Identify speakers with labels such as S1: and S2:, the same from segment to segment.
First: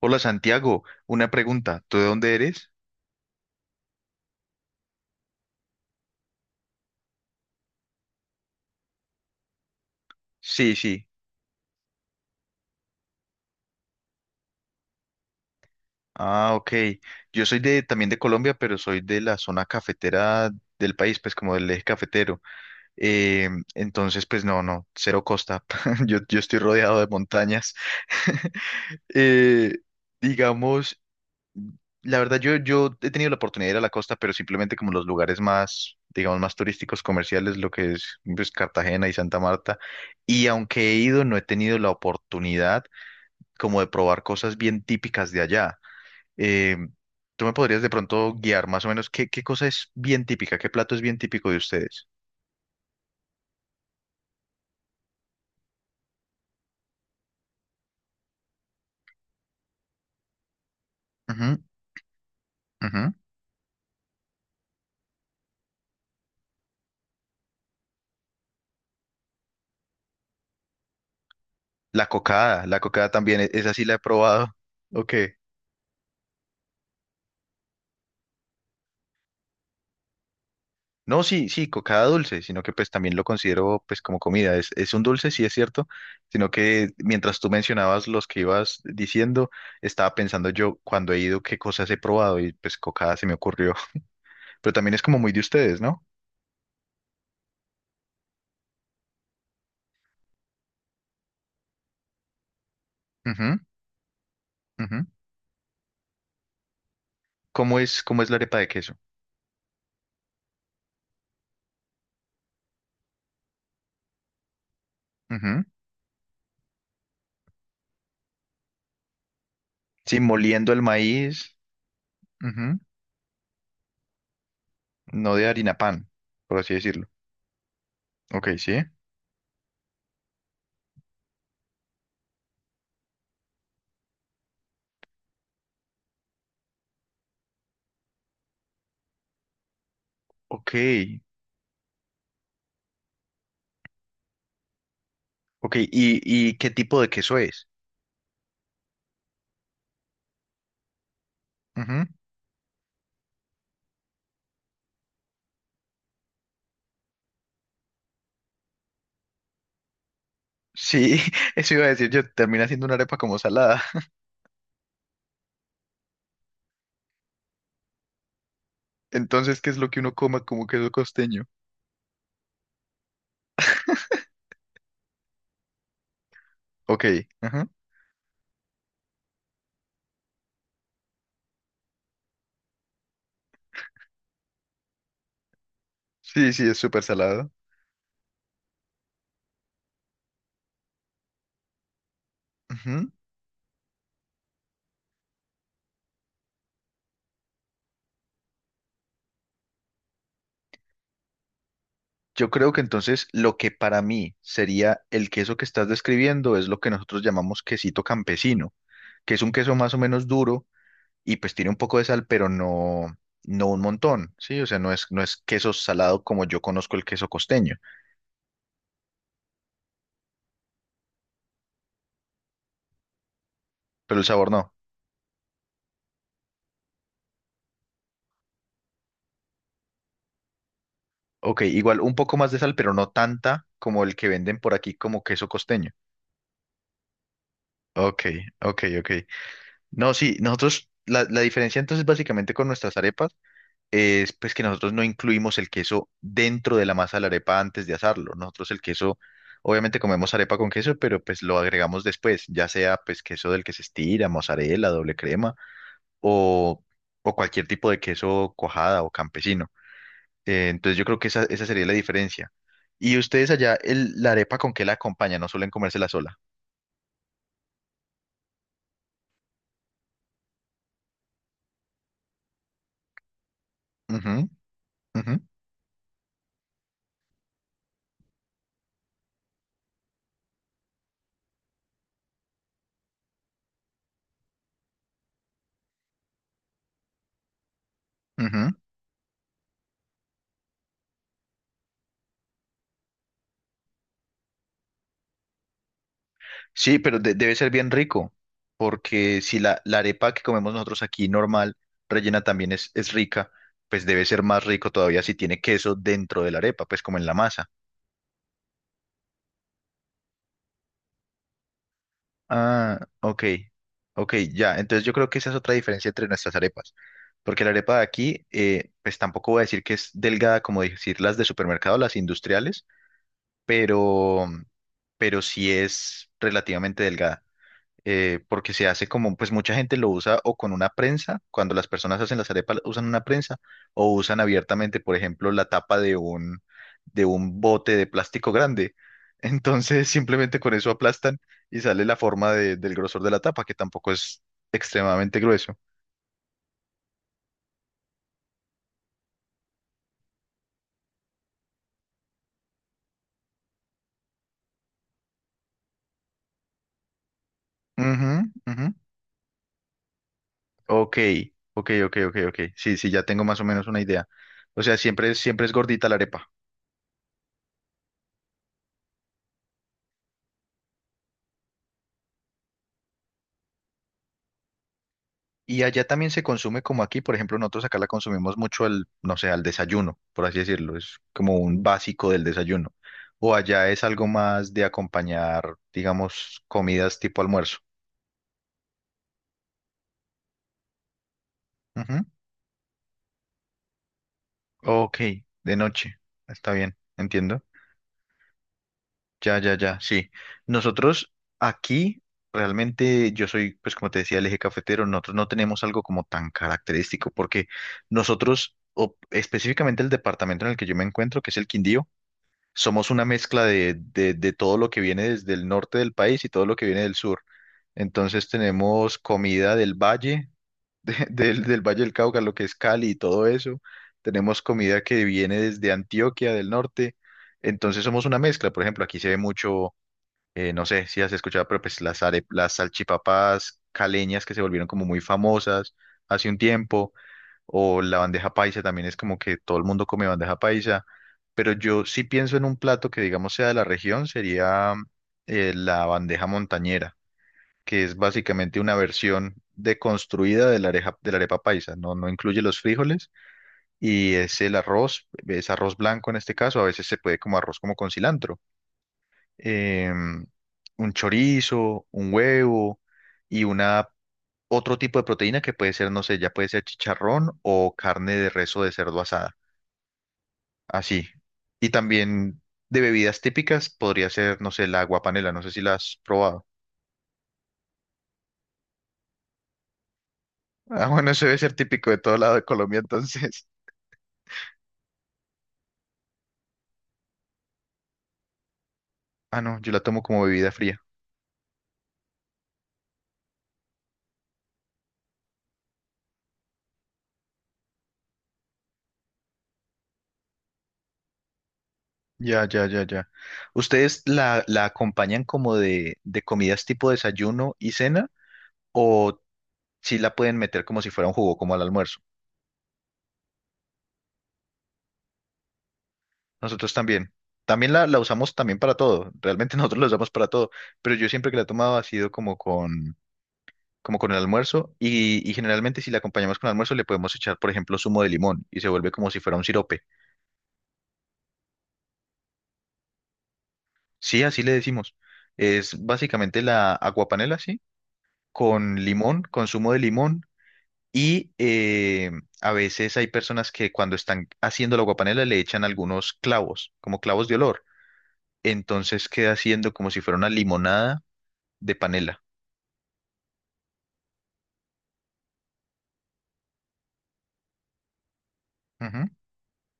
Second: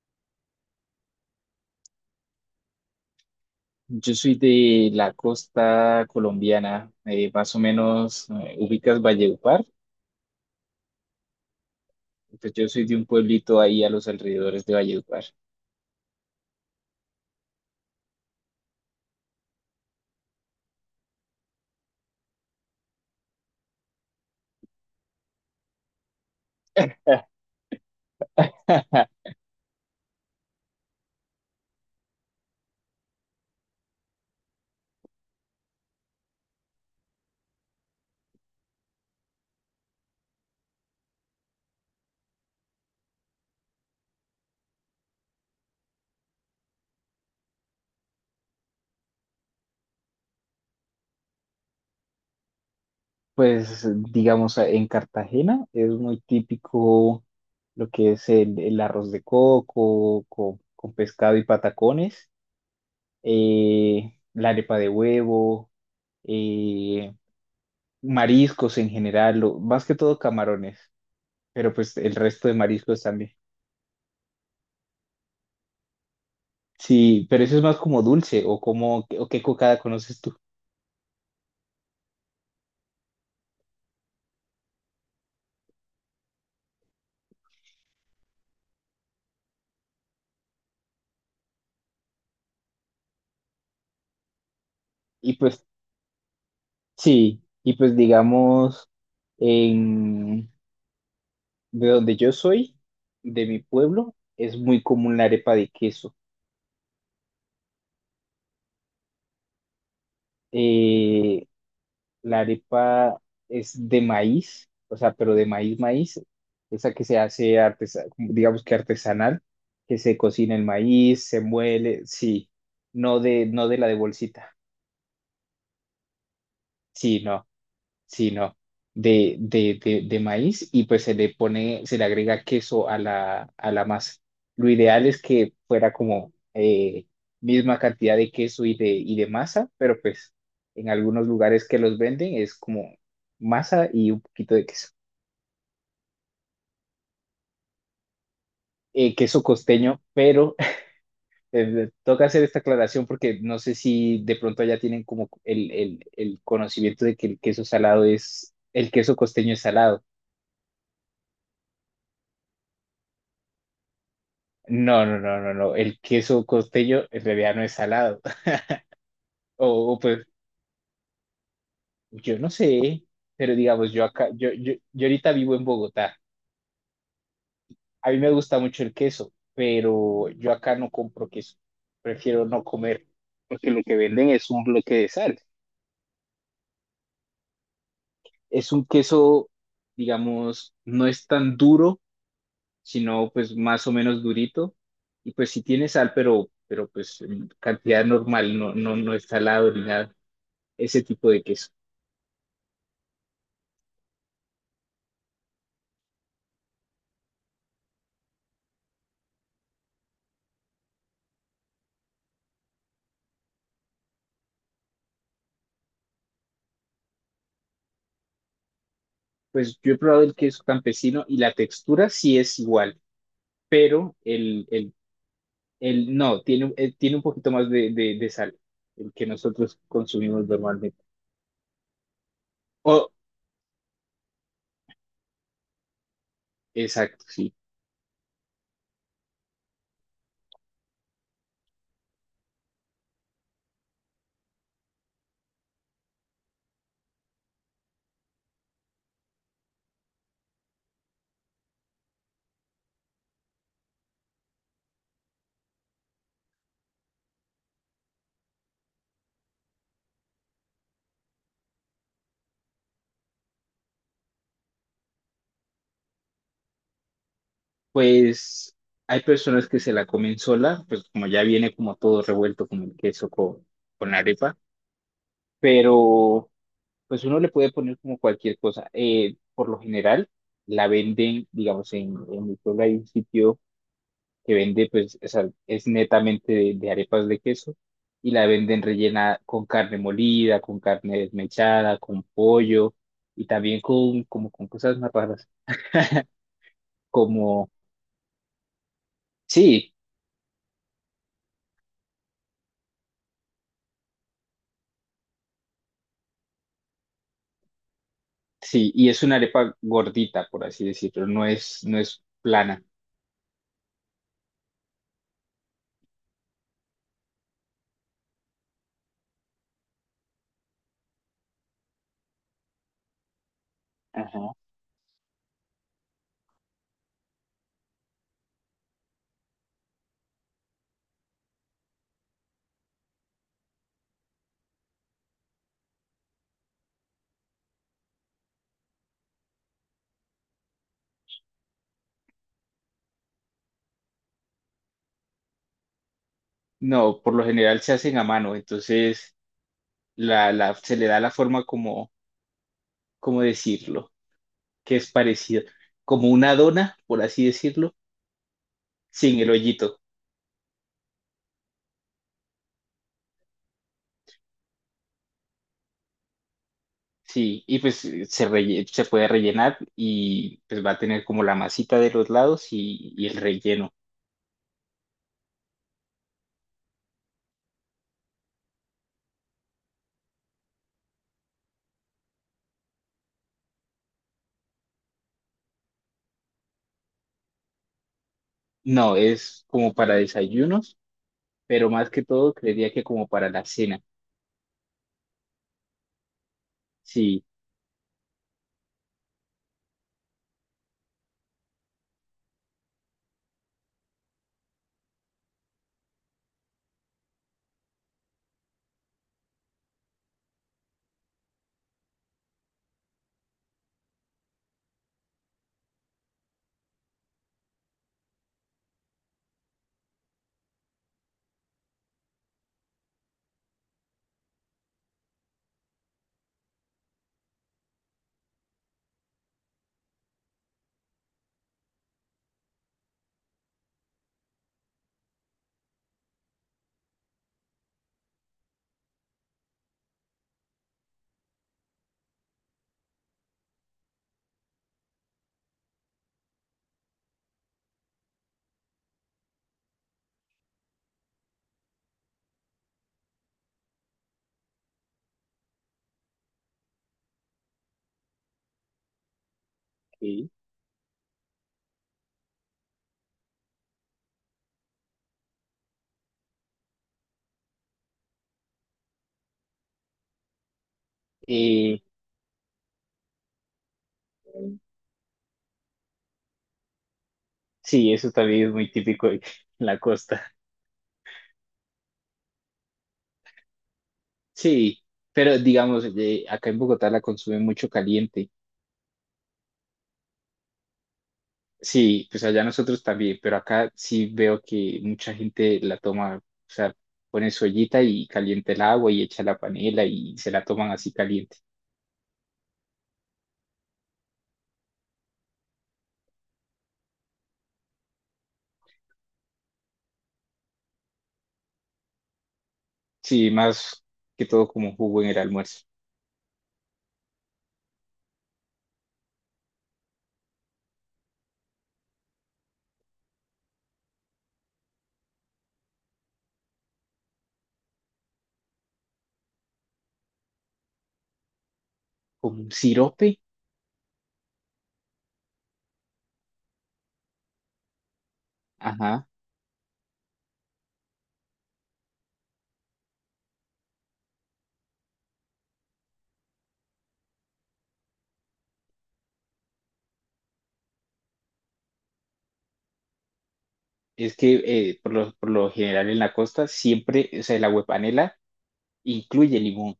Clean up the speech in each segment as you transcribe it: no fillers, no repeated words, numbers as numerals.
S1: Hola Santiago, una pregunta, ¿tú de dónde eres?
S2: Yo soy de la costa colombiana, más o menos, ubicas Valledupar,
S1: Sí, sí.
S2: pues yo soy de un pueblito ahí a los alrededores de Valledupar.
S1: Ah, ok. Yo soy de también de Colombia, pero soy de la zona cafetera del país, pues como del eje cafetero. Eh, entonces, pues no, no, cero costa. Yo estoy rodeado de montañas. Eh, digamos, la verdad, yo he tenido la oportunidad de ir a la costa, pero simplemente como los lugares más, digamos, más turísticos, comerciales, lo que es pues, Cartagena y Santa Marta. Y aunque he ido, no he tenido la oportunidad como de probar cosas bien típicas de allá. Eh, ¿Tú me podrías de pronto guiar más o menos qué cosa es bien típica, qué plato es bien típico de ustedes?
S2: Pues digamos, en Cartagena es muy típico lo que es el arroz de coco con pescado y
S1: Ujú,
S2: patacones,
S1: ujú.
S2: la arepa de huevo, eh, mariscos en general, más que todo camarones, pero pues el resto de
S1: La
S2: mariscos
S1: cocada
S2: también.
S1: también, esa sí la he probado. Ok.
S2: Sí, pero eso es más como dulce o como o qué cocada conoces tú.
S1: No, sí, sí, cocada dulce, sino que pues también lo considero pues como comida. Es un dulce, sí es cierto, sino que mientras tú mencionabas los que ibas diciendo, estaba pensando yo cuando he ido qué cosas he probado y pues cocada se me ocurrió. Pero también es como muy
S2: Y
S1: de
S2: pues
S1: ustedes, ¿no?
S2: sí, y pues digamos en de donde yo soy, de
S1: Ujú,
S2: mi pueblo, es muy
S1: ujú.
S2: común la arepa de queso.
S1: Cómo es la arepa de queso?
S2: Eh, la arepa es de maíz, o sea, pero de
S1: Ujú.
S2: maíz maíz, esa que se hace digamos que artesanal, que se
S1: Sí,
S2: cocina el
S1: moliendo el
S2: maíz, se
S1: maíz,
S2: muele, sí,
S1: ujú.
S2: no de la de bolsita.
S1: No de harina pan, por así decirlo.
S2: Sí, no. Sí,
S1: Ok,
S2: no,
S1: sí.
S2: de maíz y pues se le pone, se le agrega queso a la masa. Lo ideal es que fuera como misma cantidad de queso y de masa, pero pues
S1: Ok,
S2: en algunos lugares que los venden es como masa y un poquito de queso.
S1: ok. Y qué tipo de queso es?
S2: Queso costeño, pero
S1: Ujú.
S2: toca hacer esta aclaración porque no sé si de pronto ya tienen como el conocimiento de que el queso salado es, el queso costeño es salado.
S1: Sí, eso iba a decir yo, termina siendo una arepa como salada.
S2: No, no, no, no, no. El queso costeño en realidad no es salado.
S1: Entonces, ¿qué es lo
S2: O, o,
S1: que uno
S2: pues,
S1: coma como queso costeño?
S2: yo no sé, pero digamos, yo acá, yo ahorita vivo en Bogotá.
S1: Ok, ajá.
S2: A mí me gusta mucho el queso, pero yo acá no compro queso. Prefiero no comer, porque lo que venden es un bloque de sal.
S1: Sí, sí, es súper salado.
S2: Es un queso, digamos, no es tan duro,
S1: Ujú.
S2: sino pues más o menos durito. Y pues sí tiene sal, pero pues en cantidad normal, no es salado ni nada. Ese tipo de queso.
S1: Yo creo que entonces lo que para mí sería el queso que estás describiendo es lo que nosotros llamamos quesito campesino, que es un queso más o menos duro y pues tiene un poco de sal, pero no, no un montón, ¿sí? O sea, no es, no es queso salado como yo conozco el queso costeño,
S2: Pues yo he probado el queso campesino y la textura sí es igual, pero
S1: pero el sabor no.
S2: el no, tiene, tiene un poquito más de sal, el que nosotros consumimos normalmente.
S1: Ok, igual un poco más de sal, pero no
S2: Oh,
S1: tanta como el que venden por aquí como queso costeño.
S2: exacto, sí.
S1: Ok, ok, ok. No, sí, nosotros, la diferencia entonces básicamente con nuestras arepas es pues que nosotros no incluimos el queso dentro de la masa de la arepa antes de asarlo. Nosotros el queso, obviamente comemos arepa con queso, pero pues lo agregamos después, ya sea pues queso del que se estira, mozzarella, doble crema o, o cualquier tipo de queso cuajada o campesino. Entonces yo creo que esa sería la diferencia. Y ustedes allá, la arepa con qué la acompañan, no suelen comérsela sola.
S2: Pues hay personas que se la comen sola, pues como ya viene como todo revuelto con el queso, con la
S1: Ujú,
S2: arepa,
S1: ujú,
S2: pero pues uno le puede poner como cualquier cosa. Por lo general, la venden, digamos, en mi pueblo hay un sitio que vende, pues, o sea, es netamente de arepas de queso y la
S1: ujú.
S2: venden rellena con carne molida, con carne desmechada, con pollo y también con, como, con cosas más raras,
S1: Sí, pero debe ser
S2: como,
S1: bien rico, porque si la,
S2: sí,
S1: la arepa que comemos nosotros aquí normal, rellena también es rica, pues debe ser más rico todavía si tiene queso dentro de la arepa, pues como en la masa.
S2: sí, y es una arepa gordita, por así decirlo, no es, no es plana.
S1: Ah, ok, ok, ya. Entonces yo creo que esa es otra diferencia entre nuestras arepas, porque la arepa de aquí, pues tampoco voy a decir que es delgada como decir las de supermercado, las industriales, pero,
S2: Ajá.
S1: pero sí es relativamente delgada porque se hace como, pues mucha gente lo usa o con una prensa, cuando las personas hacen las arepas usan una prensa, o usan abiertamente, por ejemplo, la tapa de un bote de plástico grande. Entonces simplemente con eso aplastan y sale la forma del grosor de la tapa, que tampoco es extremadamente grueso.
S2: No, por lo general se hacen a mano, entonces se le da la forma como, ¿cómo decirlo? Que es parecido, como una dona, por así decirlo,
S1: Ujú, ujú.
S2: sin el hoyito.
S1: Ok, ok, ok, ok, ok. Sí, sí, ya tengo más o menos una idea. O sea, siempre, siempre es gordita la arepa.
S2: Sí, y pues se puede rellenar y pues va a tener como la masita de los lados y el relleno.
S1: Y allá también se consume como aquí, por ejemplo, nosotros acá la consumimos mucho al, no sé, al desayuno, por así decirlo, es como un básico del desayuno. O allá es algo más de acompañar, digamos, comidas tipo almuerzo.
S2: No, es como para desayunos, pero más que
S1: Ujú.
S2: todo creería que como para la cena.
S1: Ok, de noche, está bien,
S2: Sí,
S1: entiendo. Ya, ya, ya, sí. Nosotros aquí, realmente, yo soy, pues como te decía, el eje cafetero, nosotros no tenemos algo como tan característico, porque nosotros, o específicamente el departamento en el que yo me encuentro, que es el Quindío, somos una mezcla de todo lo que viene desde el norte del país y todo lo que viene del sur. Entonces tenemos comida del valle, del, del Valle del Cauca, lo que es Cali y todo eso. Tenemos comida que viene desde Antioquia del norte. Entonces somos una mezcla. Por ejemplo, aquí se ve mucho, no sé si has escuchado, pero pues las, las salchipapas caleñas que se volvieron como muy famosas hace un tiempo. O la bandeja paisa también es como que todo el mundo come bandeja paisa. Pero yo sí pienso en un plato que, digamos, sea de la región, sería la bandeja montañera, que es básicamente una versión deconstruida de la de la arepa paisa. No, no incluye los frijoles y es el arroz, es arroz blanco en este caso, a veces se puede como arroz como con cilantro. Em,
S2: sí.
S1: un chorizo, un huevo y una, otro tipo de proteína que puede ser, no sé, ya puede ser chicharrón o carne de res o de cerdo asada. Así. Y
S2: eh,
S1: también de bebidas típicas podría ser, no sé, la aguapanela, no sé si la has probado.
S2: sí, eso también es muy típico en la costa.
S1: Ah, bueno, eso debe ser típico de todo lado de Colombia, entonces.
S2: Sí, pero digamos, acá en Bogotá la consumen mucho caliente.
S1: Ah, no, yo la tomo como bebida fría.
S2: Sí, pues allá nosotros también, pero acá sí veo que mucha gente la toma, o sea, pone su ollita y calienta el agua y echa la panela y se la toman así caliente.
S1: Ya, ya, ya, ya. ¿Ustedes la, la acompañan como de comidas tipo desayuno y cena? ¿O si la pueden meter como si fuera un jugo, como al almuerzo?
S2: Sí, más que todo como jugo en el almuerzo.
S1: Nosotros también. También la usamos también para todo. Realmente nosotros la usamos para todo. Pero yo siempre que la he tomado ha sido como con el almuerzo y generalmente si la acompañamos con almuerzo le podemos echar, por ejemplo, zumo de limón y se vuelve como si fuera un sirope.
S2: Como un sirope,
S1: Sí, así le decimos. Es básicamente la aguapanela, sí, con
S2: ajá.
S1: limón, con zumo de limón y a veces hay personas que cuando están haciendo la aguapanela le echan algunos clavos, como clavos de olor. Entonces queda haciendo como si fuera una limonada de panela.
S2: Es que por lo general en la costa siempre, o sea, el agüepanela
S1: Ujú.
S2: incluye limón.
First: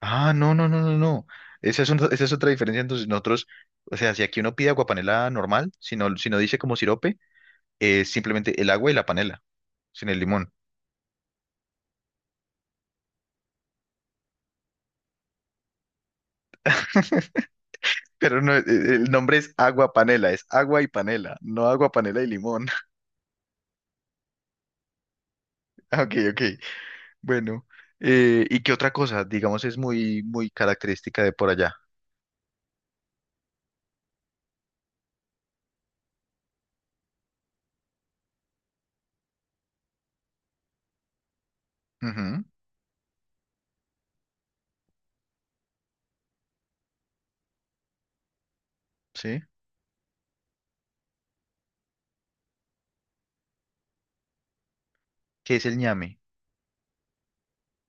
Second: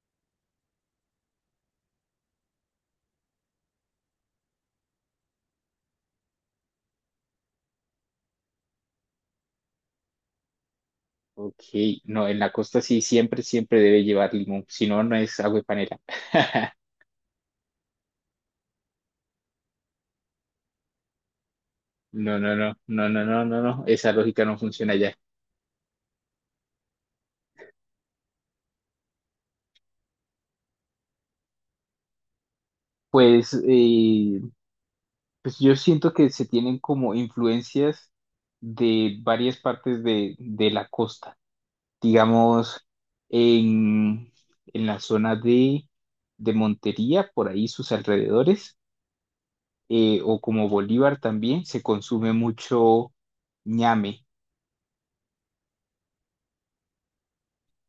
S1: Ah, no, no, no, no, no. Esa es, esa es otra diferencia. Entonces, nosotros, o sea, si aquí uno pide aguapanela normal, si no, si no dice como sirope, es simplemente el agua y la panela, sin el limón.
S2: Ok, no, en la costa sí siempre, siempre debe llevar limón, si no, no es agüepanela.
S1: Pero no, el nombre es agua panela, es agua y panela, no agua panela y
S2: No, no,
S1: limón.
S2: no, no, no, no, no, no, esa lógica no funciona allá.
S1: Ah, Ok, ok. Bueno, ¿y qué otra cosa? Digamos, es muy, muy característica de por allá.
S2: Pues, pues yo siento que se tienen como influencias de varias partes de la costa.
S1: Ujú,
S2: Digamos, en, en la zona de Montería, por ahí sus alrededores,
S1: sí.
S2: o como Bolívar también, se consume mucho ñame.
S1: ¿Qué es el ñame?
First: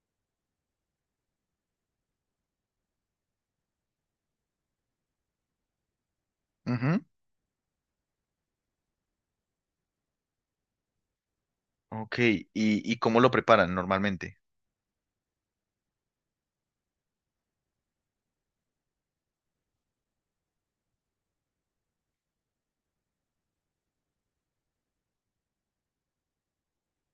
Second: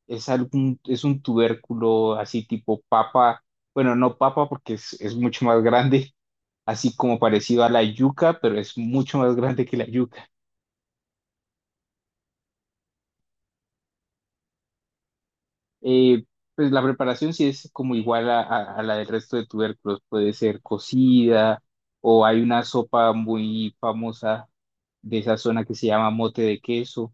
S2: Es algún, es un tubérculo así tipo papa, bueno, no papa porque es mucho más grande, así
S1: Ujú,
S2: como parecido a la yuca, pero es mucho más grande que la yuca.
S1: Ok, ¿Y, y cómo lo preparan normalmente?
S2: Eh, pues la preparación sí es como igual a, a la del resto de tubérculos, puede ser cocida o hay una sopa muy famosa de esa zona que se llama mote de queso,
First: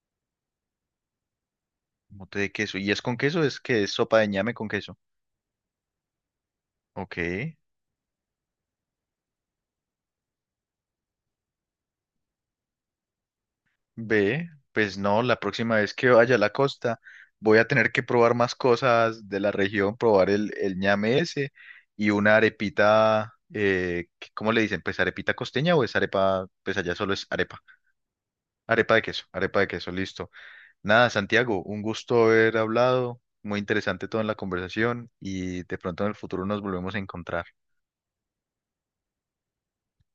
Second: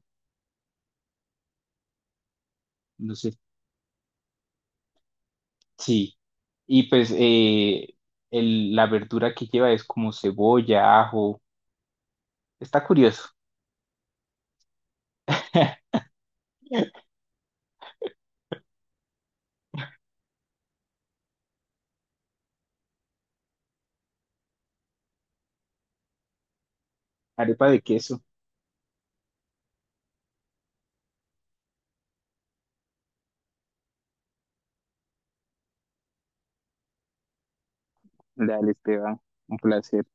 S1: Mote de queso. ¿Y es
S2: no
S1: con
S2: sé,
S1: queso? ¿Es que es sopa de ñame con queso?
S2: sí. Y pues
S1: Ok,
S2: la verdura que lleva es como cebolla, ajo, está curioso.
S1: ve, pues no, la próxima vez que vaya a la costa voy a tener que probar más cosas de la región, probar el ñame ese y una arepita, ¿cómo le dicen? Pues arepita costeña o es arepa, pues allá solo es arepa,
S2: Arepa de queso.
S1: arepa de queso, listo. Nada, Santiago, un gusto haber hablado, muy interesante toda la conversación y de pronto en el futuro nos volvemos a encontrar.
S2: Dale, Esteban, un placer.